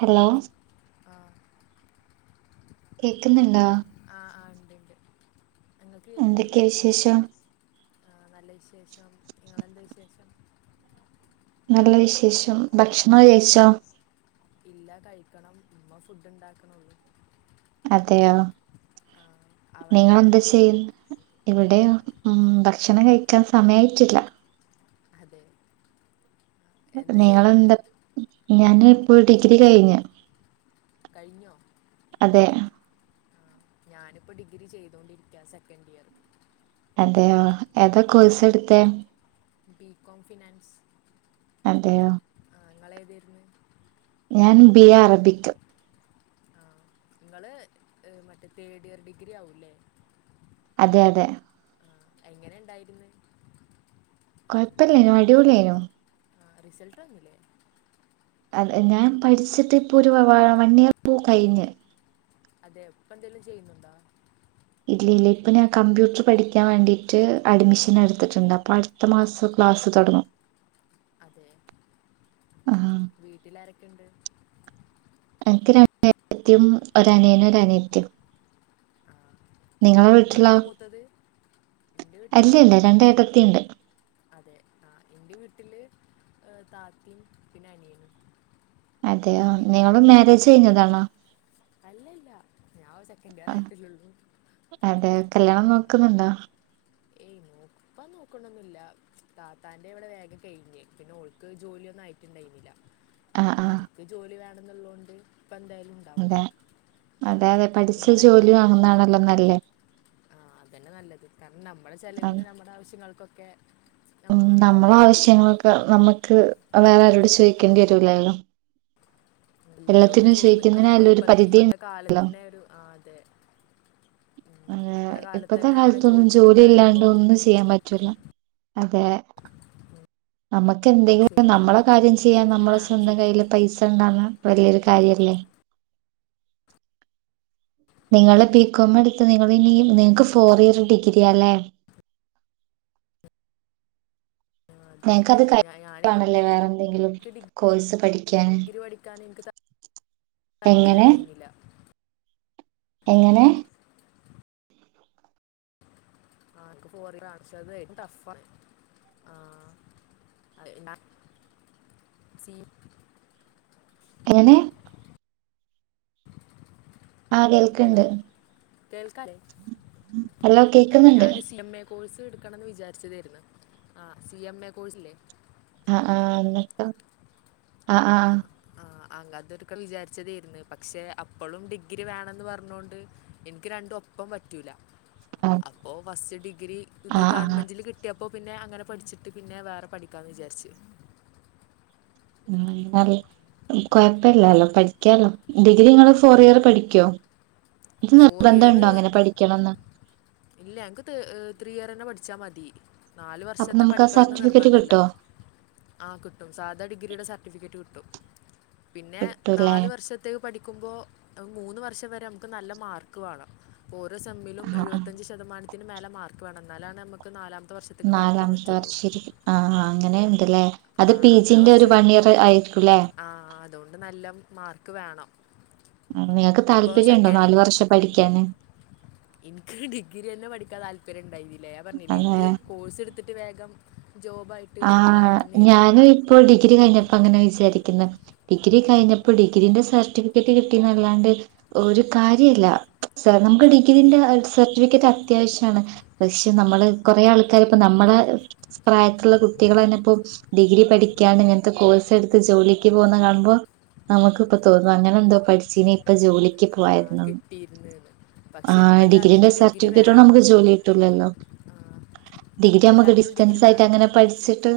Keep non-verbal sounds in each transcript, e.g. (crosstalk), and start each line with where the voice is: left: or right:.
right: Hello
left: ആ
right: കേക്കുന്നുണ്ടോ
left: ആഹ് ആഹ് ഇണ്ട് (inaudible) ഇങ്ങക്ക് കേക്കുന്നില്ലേ
right: എന്തൊക്കെയ വിശേഷം
left: ആഹ് നല്ല വിശേഷം ഇങ്ങളെന്താ (unintelligible)
right: നല്ല വിശേഷം ഭക്ഷണം കഴിച്ചോ
left: ഇല്ല കഴിക്കണം ഉമ്മ ഫുഡ് ഉണ്ടാക്കണുള്ളൂ
right: അതെയോ
left: ആ അവിടെ എങ്ങനെ
right: നിങ്ങളെന്താ ചെയ്യൽ ഇവിടെയോ മ് ഭക്ഷണം കഴിക്കാൻ സമയായിട്ടില്ല.
left: അതെ ആ, എന്താ ചെയ്യണേ
right: നിങ്ങള്ന്താ ഞാന് (unintelligible) ൾ ഡിഗ്രി കഴിഞ്ഞു
left: കഴിഞ്ഞോ?
right: അതെ
left: ഞാനിപ്പോ ഡിഗ്രി ചെയ്തൊണ്ടിരിക്കിയ സെക്കൻഡ് ഇയർ
right: അതെയോ ഏതാ കോഴ്സ് എടുത്തേ
left: ബി. കോം ഫിനാൻസ്
right: അതെയോ
left: നിങ്ങളേതെരുന്നു
right: ഞാൻ ബി. എ അറബിക്ക്
left: ആ നിങ്ങള് മറ്റേ തേഡ് ഇയർ ഡിഗ്രി ആവൂല്ലേ
right: അതെ അതെ
left: എങ്ങനെ ഉണ്ടായിരുന്നു
right: കൊഴപ്പില്ല അടിപൊളിയായിരുന്നു
left: ആ റിസൾട്ട് വന്നില്ലേ
right: അ ഞാൻ പഠിച്ചിട്ട് ഇപ്പൊ ഒരു വൺ ഇയർ ഇപ്പോ കഴിഞ്ഞ്
left: അതെ ഇപ്പ എന്തെങ്കിലും ചെയ്യുന്നുണ്ടോ
right: ഇല്ല ഇല്ല ഇപ്പൊ ഞാൻ കമ്പ്യൂട്ടർ പഠിക്കാൻ വേണ്ടിട്ട് അഡ്മിഷൻ എടുത്തിട്ടുണ്ട് അപ്പൊ അടുത്ത മാസം ക്ലാസ്സ് തുടങ്ങും
left: അതെ
right: ആ
left: വീട്ടിൽ ആരൊക്കെയുണ്ട്
right: എനിക്ക് രണ്ടേട്ടത്തിം ഒരുനിയനും ഒരനിയത്തീം
left: അപ്പൊ നിങ്ങളാണ് മൂത്തത് എൻ്റെ വീട്ടിൽ
right: അല്ല ഇല്ല രണ്ടേട്ടത്തിയുണ്ട്
left: അതെ ആ എന്റെ വീട്ടില് താത്തയും പിന്നെ അനിയനും പിന്നെ
right: അതെയോ
left: ഉപ്പിയമ്മയും
right: നിങ്ങള് മാരേജ് കഴിഞ്ഞതാണോ
left: അല്ലല്ല ഞാൻ ഒരു സെക്കൻഡ് ഇയർ
right: ആ,
left: ആയിട്ടല്ലേ ഉള്ളൂ
right: അതെ കല്യാണം നോക്കുന്നുണ്ടോ
left: ഏയ് ഇപ്പോ നോക്കുന്നൊന്നില്ല താത്താന്റെ ഇവിടെ വേഗം കഴിഞ്ഞ് പിന്നെ ഓൾക്ക് ജോലിയൊന്നും ആയിട്ടിണ്ടാനില്ല
right: ആ
left: അപ്പൊ
right: ആ
left: പിന്നെ എനിക്ക് ജോലി വേണം ഇടങ്ങളള്ളാം ഉണ്ട് (inaudible)
right: അതെ അതെ അതെ പഠിച്ച ജോലി അങ്ങുന്നതാണല്ലോ നല്ലത്
left: ആഹ അതന്നെ നല്ലത് കാരണം നമ്മുടെ ചിലവിന് നമ്മുടെ ആവിശ്യങ്ങൾക്കൊക്കെ ഒക്കെ
right: ഉ നമ്മള ആവശ്യങ്ങളൊക്കെ നമ്മുക്ക് വേറെ ആരോട് ചോദിക്കേണ്ടി വ- ജോലി ആയിലോ
left: എല്ലാരോടും ചോദിക്കുന്നത്
right: ഒരു
left: ഇപ്പത്തെ
right: പരിധി
left: ഇപ്പത്തെ കാലത്തിന്റെ ഒരു ആ ഉം
right: അ
left: കാലത്ത്
right: ഇപ്പത്തെ
left: തന്നെ അങ്ങനെ
right: കാലത്തൊന്നും
left: ചോദിച്ച്
right: ജോലി ഇല്ലാണ്ട്
left: നിൽക്കറിയുമ്പോൾ
right: ഒന്നും ചെയ്യാൻ പറ്റൂല്ല അതെ നമ്മുക്ക് എന്തെങ്കിലും
left: ശരിയാണ്
right: നമ്മളെ കാര്യം
left: ഉം.
right: ചെയ്യാൻ
left: ജോലി
right: നമ്മളെ
left: വേണം
right: സ്വന്തം കൈയിൽ
left: ശരിക്കും
right: പൈസ ഉണ്ടാവണത് വലിയൊരു കാര്യല്ലേ നിങ്ങള് ബികോം എടുത്ത് നിങ്ങളിനി നിങ്ങൾക്ക് ഫോർ ഇയർ ഡിഗ്രിയാല്ലേ
left: ആ, അതെ
right: ഞങ്ങക്ക് അത്
left: ഞാൻ ഞാൻ
right: കഴിഞ്ഞിട്ട്
left: എനിക്ക്
right: വേണല്ലേ വേറെ എന്തെങ്കിലും കോഴ്സ് പഠിക്കാൻ
left: ഡിഗ്രി പഠിക്കാൻ എനിക്ക് ത- താല്പര്യം ഉണ്ടായിരുന്നില്ല
right: എങ്ങനെ
left: ആ എനിക്ക് പോറി കാണിച്ചത് ടഫ ആാ (inaudible)
right: എങ്ങനെ- ആഹ കേൾക്ക്ണ്ട്
left: കേൽക്കല്ലേ
right: ഹല്ലോ കേക്കുന്നുണ്ട്
left: എടുക്കണംന്ന് വിചാരിച്ചതേര്ന്ന് ആ സി എം എ കോഴ്സല്ലേ
right: ആഹ- ആഹ -എന്നിക്ക -ആഹ -ആഹ്
left: ആ അതൊരിക്ക വിചാരിച്ചതേര്ന്ന് പക്ഷെ അപ്പോളും ഡിഗ്രി വേണന്ന് പറഞ്ഞൊണ്ട് എനിക്ക് രണ്ടും ഒപ്പം പറ്റൂല
right: ആ
left: അപ്പോ ഫസ്റ്റ് ഡിഗ്രി ഇത്
right: ആ ആ ആ
left: ഗവൺമെന്റിൽ കിട്ടിയ- അപ്പൊ പിന്നെ അങ്ങനെ പഠിച്ചിട്ട് പിന്നെ വേറെ പഠിക്കാന്ന് വിചാരിച്ചു
right: ആ- നല്ല -കൊഴപ്പില്ലാലോ പഠിക്കാലോ ഡിഗ്രി ങ്ങള്
left: ആ
right: ഫോർ ഇയർ പഠിക്കോ ഇത്
left: ഫോർ ഇയർ
right: നിർബന്ധണ്ടോ അങ്ങനെ പഠിക്കണംന്ന്
left: ഇല്ല എനിക്ക് ഈ ത്രീ ഇയർ തന്നെ പഠി ചമതി നാല്
right: അപ്പൊ
left: വർഷത്തെ
right: നമുക്ക് ആ
left: പഠിക്കണെന്ന്
right: സർട്ടിഫിക്കറ്റ്
left: നിർബന്ധല്ല
right: കിട്ടോ
left: ആഹ കിട്ടും സാധാ ഡിഗ്രിയുടെ സർട്ടിഫിക്കറ്റ് കിട്ടും ട്ടും പിന്നെ
right: കിട്ടൂല്ലേ
left: നാല് വർഷത്തേക്ക് പഠിക്കുമ്പോ മൂന്ന് വർഷ വരെ നമ്മക്ക് നല്ല മാർക്ക് വാണം ഓരോ സെമ്മിലും
right: ആ
left: എഴുപത്തഞ്ച് ശതമാന അതിനമേലെ മാർക്ക് വേണം എന്നാലാണ് നമക്ക് നാലാം
right: നാലാമത്തെർ ഷശരി ആഹ അങ്ങനെുണ്ടല്ലേ
left: ആ അങ്ങനെ കൊറച്ച് ആഹ അതുകൊണ്ട് നല്ലം മാർക്ക് വേണം
right: നിനക്ക്
left: ഇതിപ്പോൾ
right: താല്പര്യംണ്ടോ
left: സെക്കൻഡ്
right: നാാലു വർഷം പഠിക്കാന്
left: എനിക്ക് ഡിഗ്രി തന്നെ പഠിക്കാൻ താല്പര്യം ണ്ടായിനിം അല്ലേ പറഞ്ഞില്ലേ ഇൻക് കോഴ്സ് ഇട് ഇത് വേഗം ജോബായിട്ട് സെറ്റിൽ
right: ആ്
left: ആവണമെന്നായിരുന്നു
right: ഞാനും ഇപ്പോ ഡിഗ്രി കഴിഞ്ഞപ്പോ അങ്ങനെ വിചാരിക്കും ഡിഗ്രി
left: ആ,
right: കഴിഞ്ഞപ്പോ ഡിഗ്രീന്റെ സർട്ടിഫിക്കറ്റ് കിട്ടിന്നല്ലാണ്ട് ഒരു കാര്യല്ല സർ നമുക്ക് ഡിഗ്രീന്റെ
left: സത്യം
right: സർട്ടിഫിക്കറ്റ് അത്യാവശ്യണ് പക്ഷെ നമ്മള് കുറേ ആൾക്കാർ ഇപ്പോ നമ്മള പ്രായ കുട്ടികൾ തന്നെ ഇപ്പോ ഡിഗ്രി പഠിക്കാണ്ട് ഇങ്ങനത്തെ കോഴ്സ് എടുത്ത് ജോലിക്ക് പോകുന്ന കാണുമ്പോൾ നമുക്കിപ്പോ തോന്നും അങ്ങനെ ന്തോ പഠിച്ചീനീ ഇപ്പ ജോലി
left: ആ,
right: പോവായിരുന്ന്ന്ന്
left: കിട്ടിയിരുന്നെന്ന്
right: ആ
left: പക്ഷെ ഇപ്പം
right: ഡിഗ്രിന്റെ
left: എല്ലാത്തിനും ഡിഗ്രി
right: സർട്ടിഫിക്കേട്ടോണ്ട്
left: വേണം
right: നമ്മക്ക് ജോലി കിട്ടൂല ല്ലോ
left: ആ, ഇപ്പം
right: ഡിഗ്രിമ്മക്ക്
left: എല്ലാത്തിനും ഡിഗ്രി
right: ഡിസ്റ്റൻസായിട്ട്
left: വേണം
right: അങ്ങനെ പഠിച്ചിട്ട്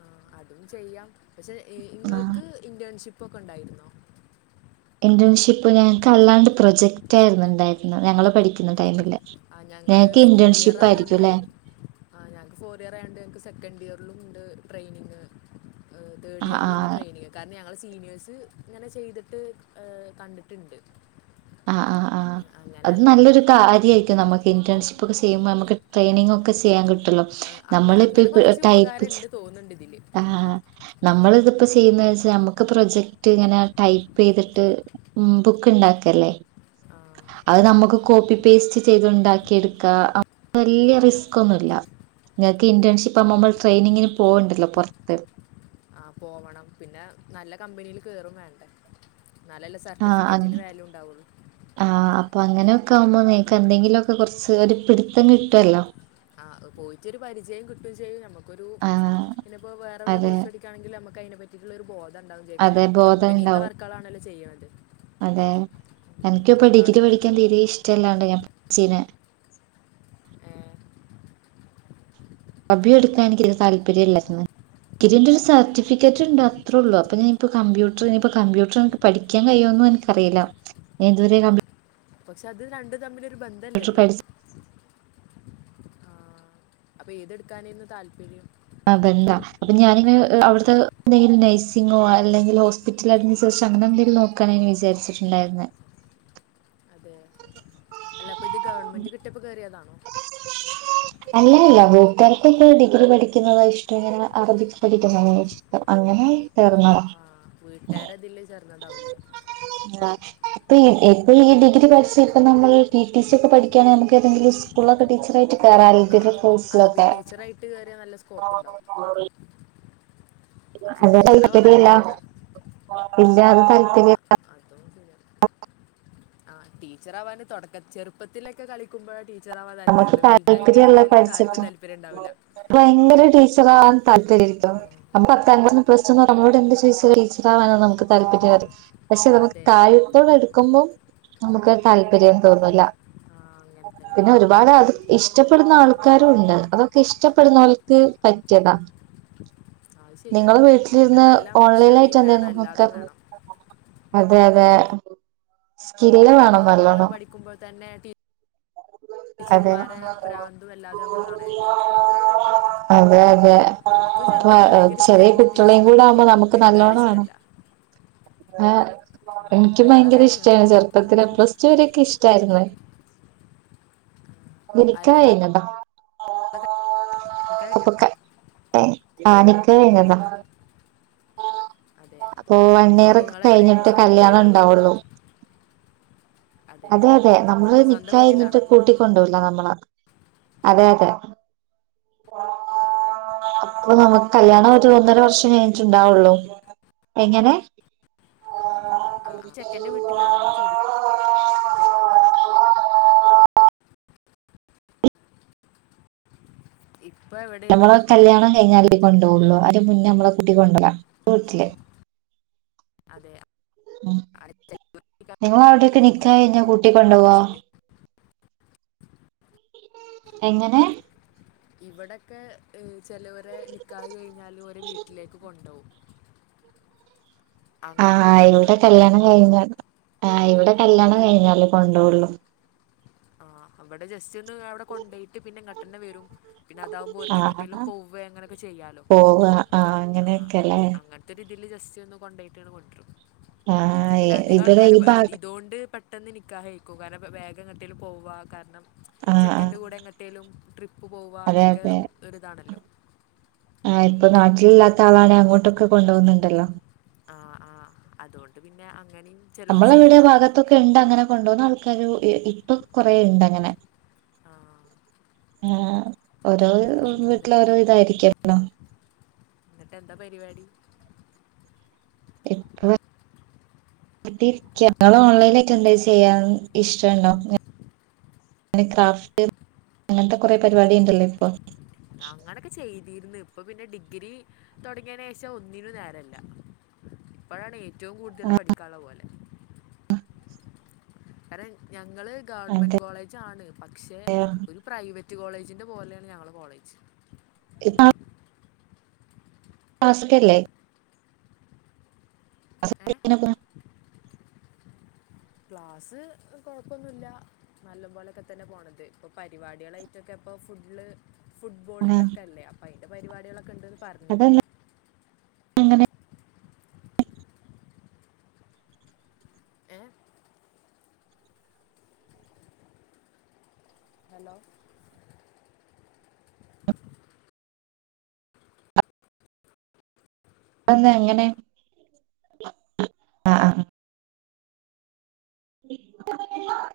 left: ആ അതും ചെയ്യാം പക്ഷെ
right: ആ
left: നിങ്ങൾക്ക് ഇ ഫ്രണ്ട്ഷിപ്പൊക്കെ ഉണ്ടായിരുന്നോ
right: ഇന്റേൺഷിപ്പ് ഞങ്ങൾക്ക് അല്ലാണ്ട് പ്രൊജക്റ്റ് ആായിരുന്നു ഉണ്ടായിരുന്നത് ഞങ്ങള്ൾ പഠിക്കുന്ന ടൈമില്
left: ആ ഞങ്ങള്
right: ഞങ്ങക്ക്
left: ഫോർ ഇയർ
right: ഇന്റേൺഷിപ്പ് ആയിരിക്കും
left: ആയൊണ്ട്
right: ല്ലേ
left: ആ ഞങ്ങക്ക് ഫോർ ഇയർ ആയോണ്ട് ഞക്ക് സെക്കൻ് ഇയർ ുണ്ട് ട്രെയിനിങ് തേഡ്
right: ആഹ്
left: ഇയറിലു'ണ്ട്
right: ആഹ്
left: ട്രൈനിംഗ് കാരണം ഞങ്ങ സീനിയേഴ്സ് ഇങ്ങനെ ചെയ്തിട്ട് കണ്ടിട്ടുണ്ട്
right: ആഹ ആ ആ
left: അങ്ങനെ
right: അത്
left: അറിയാം
right: നല്ലൊരു കാര്യയിരിക്കും നമുക്ക് ഇന്റേൺി്സിപ്പ് ഒക്കെ ചെയുമ്പോ നമുക്ക് ടെയിനിങ്ങ ഒക്കെ ചെയ്യൻ കട്ടും
left: ആ, അങ്ങ-
right: നമ്മള്
left: അങ്ങനെ കുറച്ച്
right: ടൈപ്പ്
left: ഉപകാരം
right: ചെ
left: ഉണ്ട് തോന്നുന്നുണ്ട് ഇതിൽ
right: നമ്മളിപ്പൈപ്പ ആ നമ്മൾിതിപ്പോ ചെയ്യുന്നച്ചാ നമുക്ക് ഒെ പ്രൊജക്റ്റ് ഇങ്ങനെ ടൈപ്പ് ചെയ്തിട്ട് ബുക്ക് ഉണ്ടാക്കല്ലേ
left: ആ
right: അത് നമ്മുക്ക് കോപ്പി പേസ്റ്റ് ചെയ്ത് ഉണ്ടാക്കി എടുക്കാം വലിയ റിസ്ക്ൊന്നുമല്ല നിങ്ങൾക്ക് ഇന്റേൺഷിപ്പ് ആവുമ്പോമ്മൾ ട്രെയിനിങ്ങിന് പോവണ്ടല്ലോ പുൊറത്ത്
left: ആ, പോവണം പിന്നെ നല്ല കമ്പനിയിൽ കയറും വേണ്ടേ എന്നാലല്ലേ
right: ആഹ
left: സർട്ടിഫിക്കറ്റിന് വാല്യൂ ഉണ്ടാവുള്ളൂ
right: ആഹ അപ്പൊ അങ്ങനെെ ഒക്കെ ആുമ്പോ നിക്ക എന്തെങ്കിലുമ ഒക്കെ കുറച്ച് ഒരു പിടിത്തം കിട്ടുമല്ലോ
left: ആഹ് പോയിട്ടൊരു പരിചയം കിട്ടുകയും ചെയ്യും നമ്മുക്ക് നമൊ ഒരു
right: ആഹ്
left: ഇനിപ്പോ വേറെ വില
right: അതെ
left: കോഴ്സ് പടിക്കാണെങ്കിൽ നമുക്ക് അതിനെ പറ്റിുള്ള ഒരു ബോധം ഉണ്ടാവും ചെയ്യാം
right: അതെ
left: കാരണം
right: ബോധം
left: കമ്പനീത്തെ
right: ഉണ്ടാവും
left: വർക്കാൾാണല്ലോ ചെയ്യുന്നത്
right: അതെ എനിക്കിപ്പോ ഡിഗ്രി പഠിക്കാൻ
left: തുടങ്ങിട്ടുള്ളു
right: തീരെ ഇഷ്ടമല്ലാണ്ട് ഞാൻ പഠിച്ചീനെ കബി എടുക്കാ
left: അതെന്താ
right: എനിക്ക താല്പര്യം ഇല്ലന്ന് ഇിറെ ഒരു സർട്ടിഫിക്കറ്റ് ഉണ്ട് അത്രേുള്ളള്ള അപ്പ ഞാനിപ്പോ കമ്പ്യൂട്ടർ ഇനിപ്പ കമ്പ്യൂട്ടർ എനിക്ക് പഠിക്കാൻ കഴിയോൊന്നും എനിക്കറിയില്ല ഞാൻ ഇതുവരെ ക
left: പക്ഷെ അത് രണ്ട തമ്മിൽ ബന്ധല്ലല്ലോ
right: പഠിച്ച
left: അപ്പൊ ഏതെടുക്കാനന്ന് താല്പര്യം
right: ആ ബന്താ അപ്പൊ ഞാാനിങ്ങെ അവിടു എന്തെങ്കിലും നഴ്സിങ്ങോ അല്ലെങ്കിൽ ഹോസ്പിറ്റല അട ശേഷ അങ്ങനെ എന്തെങ്കിലും നോക്കാൻ വിചാരിച്ചിട്ടുണ്ടായിരുന്ന
left: അപ്പ ഇത് ഗവൺെന്റ് കിട്ടപ്പോ കയറിയാണോ
right: അല്ലല്ല വൂട്ടുകാക്ക്ൊക്ക ഡിഗ്രി പഠിക്കുന്നത ഇഷ്ടം എങ്ങനെ അറബിക്ക് പഠിക്കുന്ന ചോം അങ്ങനെ തേർന്നത
left: വീട്ടുകാരതില് ചേർന്നതാവില്ലേ
right: ഇപ്പ ഇപ്പൊ ഈ ഡിഗ്രി പഠിച്ച ഇപ്പ നമ്മള് പി ടി സി ഒക്കെ പഠിക്കയാണങ്ക നമുക്ക് തെങ്കിലും സ്ളക്കെ ടീച്ച ആട്ട് കറും
left: ആ
right: ഇക്കിലക്ക
left: അറബിക് ടീച്ചറായിട്ട് കയറിയ നല്ല സ്കോപ്പ് ഉണ്ടാവും പക്ഷെ ടീച്ചറാവാൻ
right: അല്ല
left: താല്പര്യം ഉണ്ടോ ആ
right: അാന്തായി (unintelligible)
left: ആ് ടീച്ചറവാാന് തുടക്ക ചെറുപ്പത്തിലൊക്കെ കളിക്കുമ്പോഴ
right: നമുക്ക് താല്പര്യല്ല
left: ആർക്കും
right: പഠിച്ചിട്ട്
left: താല്പര്യം ഉണ്ടാവില്ല
right: ഭയങ്കരടീ ച്ചവാൻ താപര്യട്ടോ അപ്പൊ പ്ര നമ്മളോട് എന്ത് ചോ ടീച്ചർ ആാനോ നമുക്ക് താല്പര്യം പക്ഷെ നമുക്ക്
left: അതെ
right: കാര്യത്തോട് അടുക്കുമ്പോൾ എടുക്കുമ്പം നമുക്ക് താല്പര്യം തോന്നില്ല
left: ആ, അങ്ങനെ തന്നെ
right: പിന്നെ ഒരുപാട് അത് ഇഷ്ടപ്പെടുന്ന ആൾക്കാരു ഉണ്ട് അതൊക്കെ ഇഷ്ടപ്പെടുന്ന ആൾക്ക് പറ്റിയതാ
left: അത് ശരിയാണ്
right: നിങ്ങള്
left: പിന്നെ
right: വീട്ടിലിരുന്ന്
left: നല്ല
right: ഓൺലൈൻ ആയിട്ട്
left: ക്ഷമയും വേണം
right: എന്തരുന്നു നോക്ക
left: എല്ലാതും വേണം
right: അതെ അതെ സ്കില് വേണം
left: നമ്മള്
right: നല്ലോണം
left: പഠിക്കുമ്പോൾ തന്നെ ടീ
right: അതെ
left: ടീച്ചർമാരെ പ്രാന്തും എല്ലാതും നമ്മൾ കാണാനില്ലേ
right: അതെ അതെ
left: എനിക്കും
right: അപ്പൊ
left: ചെറുപ്പത്തിൽ ഭയങ്കര
right: ചെറിയ
left: ഇഷ്ടമായിരുന്നു
right: കുട്ടികളേും
left: ടീച്ചർ
right: കൂടെ
left: എന്നൊക്കെ
right: ആവുമ്പോ നമുക്ക്
left: വലുതായ
right: നല്ലോണം വേണം
left: ഇഷ്ടമല്ല
right: ആ എനിക്ക്
left: അല്ലങ്ങളൊക്കെ
right: ഭയങ്കര
left: ആണെങ്കിൽ
right: ഇഷ്ടാണ്
left: കാണാം
right: ചെറുപ്പത്തിലൽ പ്ലസ് ടു വരൊക്കെ ഇഷ്ടം (unintelligible) ായിുന്ന്
left: അല്ല
right: നിനിക്ക എന്നനതാ
left: നിങ്ങളൊക്കെ എനിക്ക് കഴിഞ്ഞ
right: ക്ക ആ (unintelligible) ശരില്ല
left: അതെ
right: (unintelligible) അപ്പൊ വൺ ഇയർ
left: അപ്പോൾ
right: ഒക്കെ
left: നിങ്ങളെവിടെ നിങ്ങൾ
right: കഴിഞ്ഞിട്ട്
left: സ്വന്തം
right: കല്യാണം
left: വീട്ടിലാണോ
right: ഉണ്ടാവുള്ളു.. അതെ അതെ നമ്മള്
left: സ്വന്തം
right: നിക്കഴിഞ്ഞി
left: വീട്ടിലാണോ
right: കൂട്ടിക്കൊണ്ടല്ല നമ്മള് അതെ അതെ അപ്പൊ നമുക്ക്
left: അപ്പൊ
right: കല്യാണം ഒരു
left: ചെക്കൻ്റെ
right: ഒന്നര
left: വീട്ടിൽ-
right: വർഷം കഴിഞ്ഞിട്ടുണ്ടാവുള്ളൂ എങ്ങനെ
left: ആ,
right: എ
left: ആ. ചെക്കന്റെ വീട്ടിലാണോ എന്ന് ചോദിക്കുക
right: (unintelligible)
left: ഇപ്പൊ എവിടെയാണ്
right: നമ്മളക്കെ കല്യാണം കഴിഞ്ഞാല് ക്കുട്ടിക്കൊണ്ടോള്ളു അതിന് മുന്നേ നമ്മളെ കട്ടി കൊണ്ടോ ലാ പ്പം മസിലായി
left: അതെ
right: ഉ
left: ആ ചെലവ്
right: നിങ്ങ അവിടെയൊക്കെ
left: കൊണ്ടുപോകും
right: നിക്കാഹ് കയിക്കാ കൂട്ടിക്കൊണ്ടോ വോ എങ്ങനെ
left: ഇവിടെക്കെ ചിലവരെ നിക്കാഹ് കഴിഞ്ഞാലും ഒരേ വീട്ടിലേക്ക് കൊണ്ടോവും
right: ആ ഇവിടെ കല്യാണം കഴിഞ്ഞാണ് ആഇവിടെ കല്യാണം കഴിഞ്ഞാല് കൊണ്ടോവൊ ള്ളു
left: ആ അവിടെ ജസ്റ്റ് ഒന്ന് അവിടെ കൊണ്ടോയിട്ട് പിന്നെ ഇങ്ങട്ടന്നെ വരും പിന്നെ അതാവുമ്പോ ഒർക്ക് എങ്ങേട്ടെലും
right: ആഹ്
left: പോവേ അങ്ങനെയൊക്കെ ചെയ്യാലോ
right: പോവ ആഹ്
left: ആ
right: അങ്ങനെയൊക്കെല്ലേ
left: അങ്ങനത്തെ ഇതില് ജസ്റ്റ് ഒന്ന് കൊണ്ടയിട്ട് കൊണ്ടരും
right: ആഹ്
left: പിന്നെ അധികം
right: ഇവിടെ
left: ആൾക്കാര്
right: ഈ ഭാഗ
left: ഇതൊണ്ട് പെട്ടെന്ന് നിക്കാഹ് കഴിക്കും കാരണം പ്പം വേഗങ്ങട്ട് കേലും പോവാ കാരണം
right: ആഹ് ആഹ്
left: ചെക്കൻറെ കൂടെ എങ്ങോട്ടേലും ട്രിപ്പ് പോവാ
right: അതെ
left: അതൊക്കെ
right: അതെ
left: ഒരുതാണല്ലോ
right: ആ ഇപ്പൊ നാട്ടില് ല്ലാത്ത ആളാണ് അങ്ങോട്ടൊക്കെ കൊണ്ടോന്ന്ണ്ടല്ലോ
left: ആ ആ അതുകൊണ്ട് പിന്നെ അങ്ങനെയും ചിലവർ
right: നമ്മൾ അവിടെ
left: ചെയ്യുന്നുണ്ട്
right: ഭാഗത്തൊക്കെ ണ്ട് അങ്ങനെ കൊണ്ടുവുന്ന ആൾക്കാർ ഇപ്പൊ കൊറെ ഇണ്ട് അങ്ങനെ
left: ആ
right: ആ ഓരോ വീട്ടില്
left: എന്നിട്ട്
right: ഓരോ ഇതായിരിക്കല്ലോ
left: എന്നിട്ട് എന്താ പരിപാടി
right: ഇപ്പ വീട്ടില് ഇരിക്കാ നിങ്ങള് ഓൺലൈനായിറ്റ് എന്തേലും
left: അതെ
right: ചെയ്യാൻ ഇഷ്ടണ്ടോ ക്രാഫ്റ്റ് അങ്ങനത്തെ കൊറെ പരിപാടി ഉണ്ടല്ലോ ഇപ്പൊ
left: അങ്ങനൊക്കെ ചെയ്തിര്ന്ന് ഇപ്പൊ പിന്നെ ഡിഗ്രി തുടങ്ങിയതിന് ശേഷം ഒന്നിനും നേരല്ല ഇപ്പോഴാണ് ഏറ്റവും
right: ആ,
left: കൂടുതൽ പഠിക്കാനുള്ള പോലെ കാരണം ഞ ഞങ്ങള്
right: അതെ
left: ഗവൺമെന്റ് കോളേജാണ് പക്ഷേ ഒരു പ്രൈവറ്റ് കോളജിന്റെ പോലെയാണ് ഞങ്ങളെ കോളജ്
right: ഇപ്പ ക്ലാസൊക്കെല്ലെ ക്ലാസ്
left: ഏ
right: (unintelligible) ത്തിനാ
left: ക്ലാസ് കുഴപ്പൊന്നുല്ല നല്ലപോലൊക്കെ തന്നെ പോണത് ഇപ്പ പരിപാടികളായിട്ടൊക്കെ ഇപ്പോ ഫുള്ള് ഫുട്ബോളിന്റെക്കെല്ലെ അപ്പ അയ് പരിപാടികളൊക്കെണ്ട് പറഞ്ഞിരുന്ന്
right: അങ്ങനെ
left: ഏ ഹലോ
right: അത് എന്താ അങ്ങനെ ആ ആ (inaudible)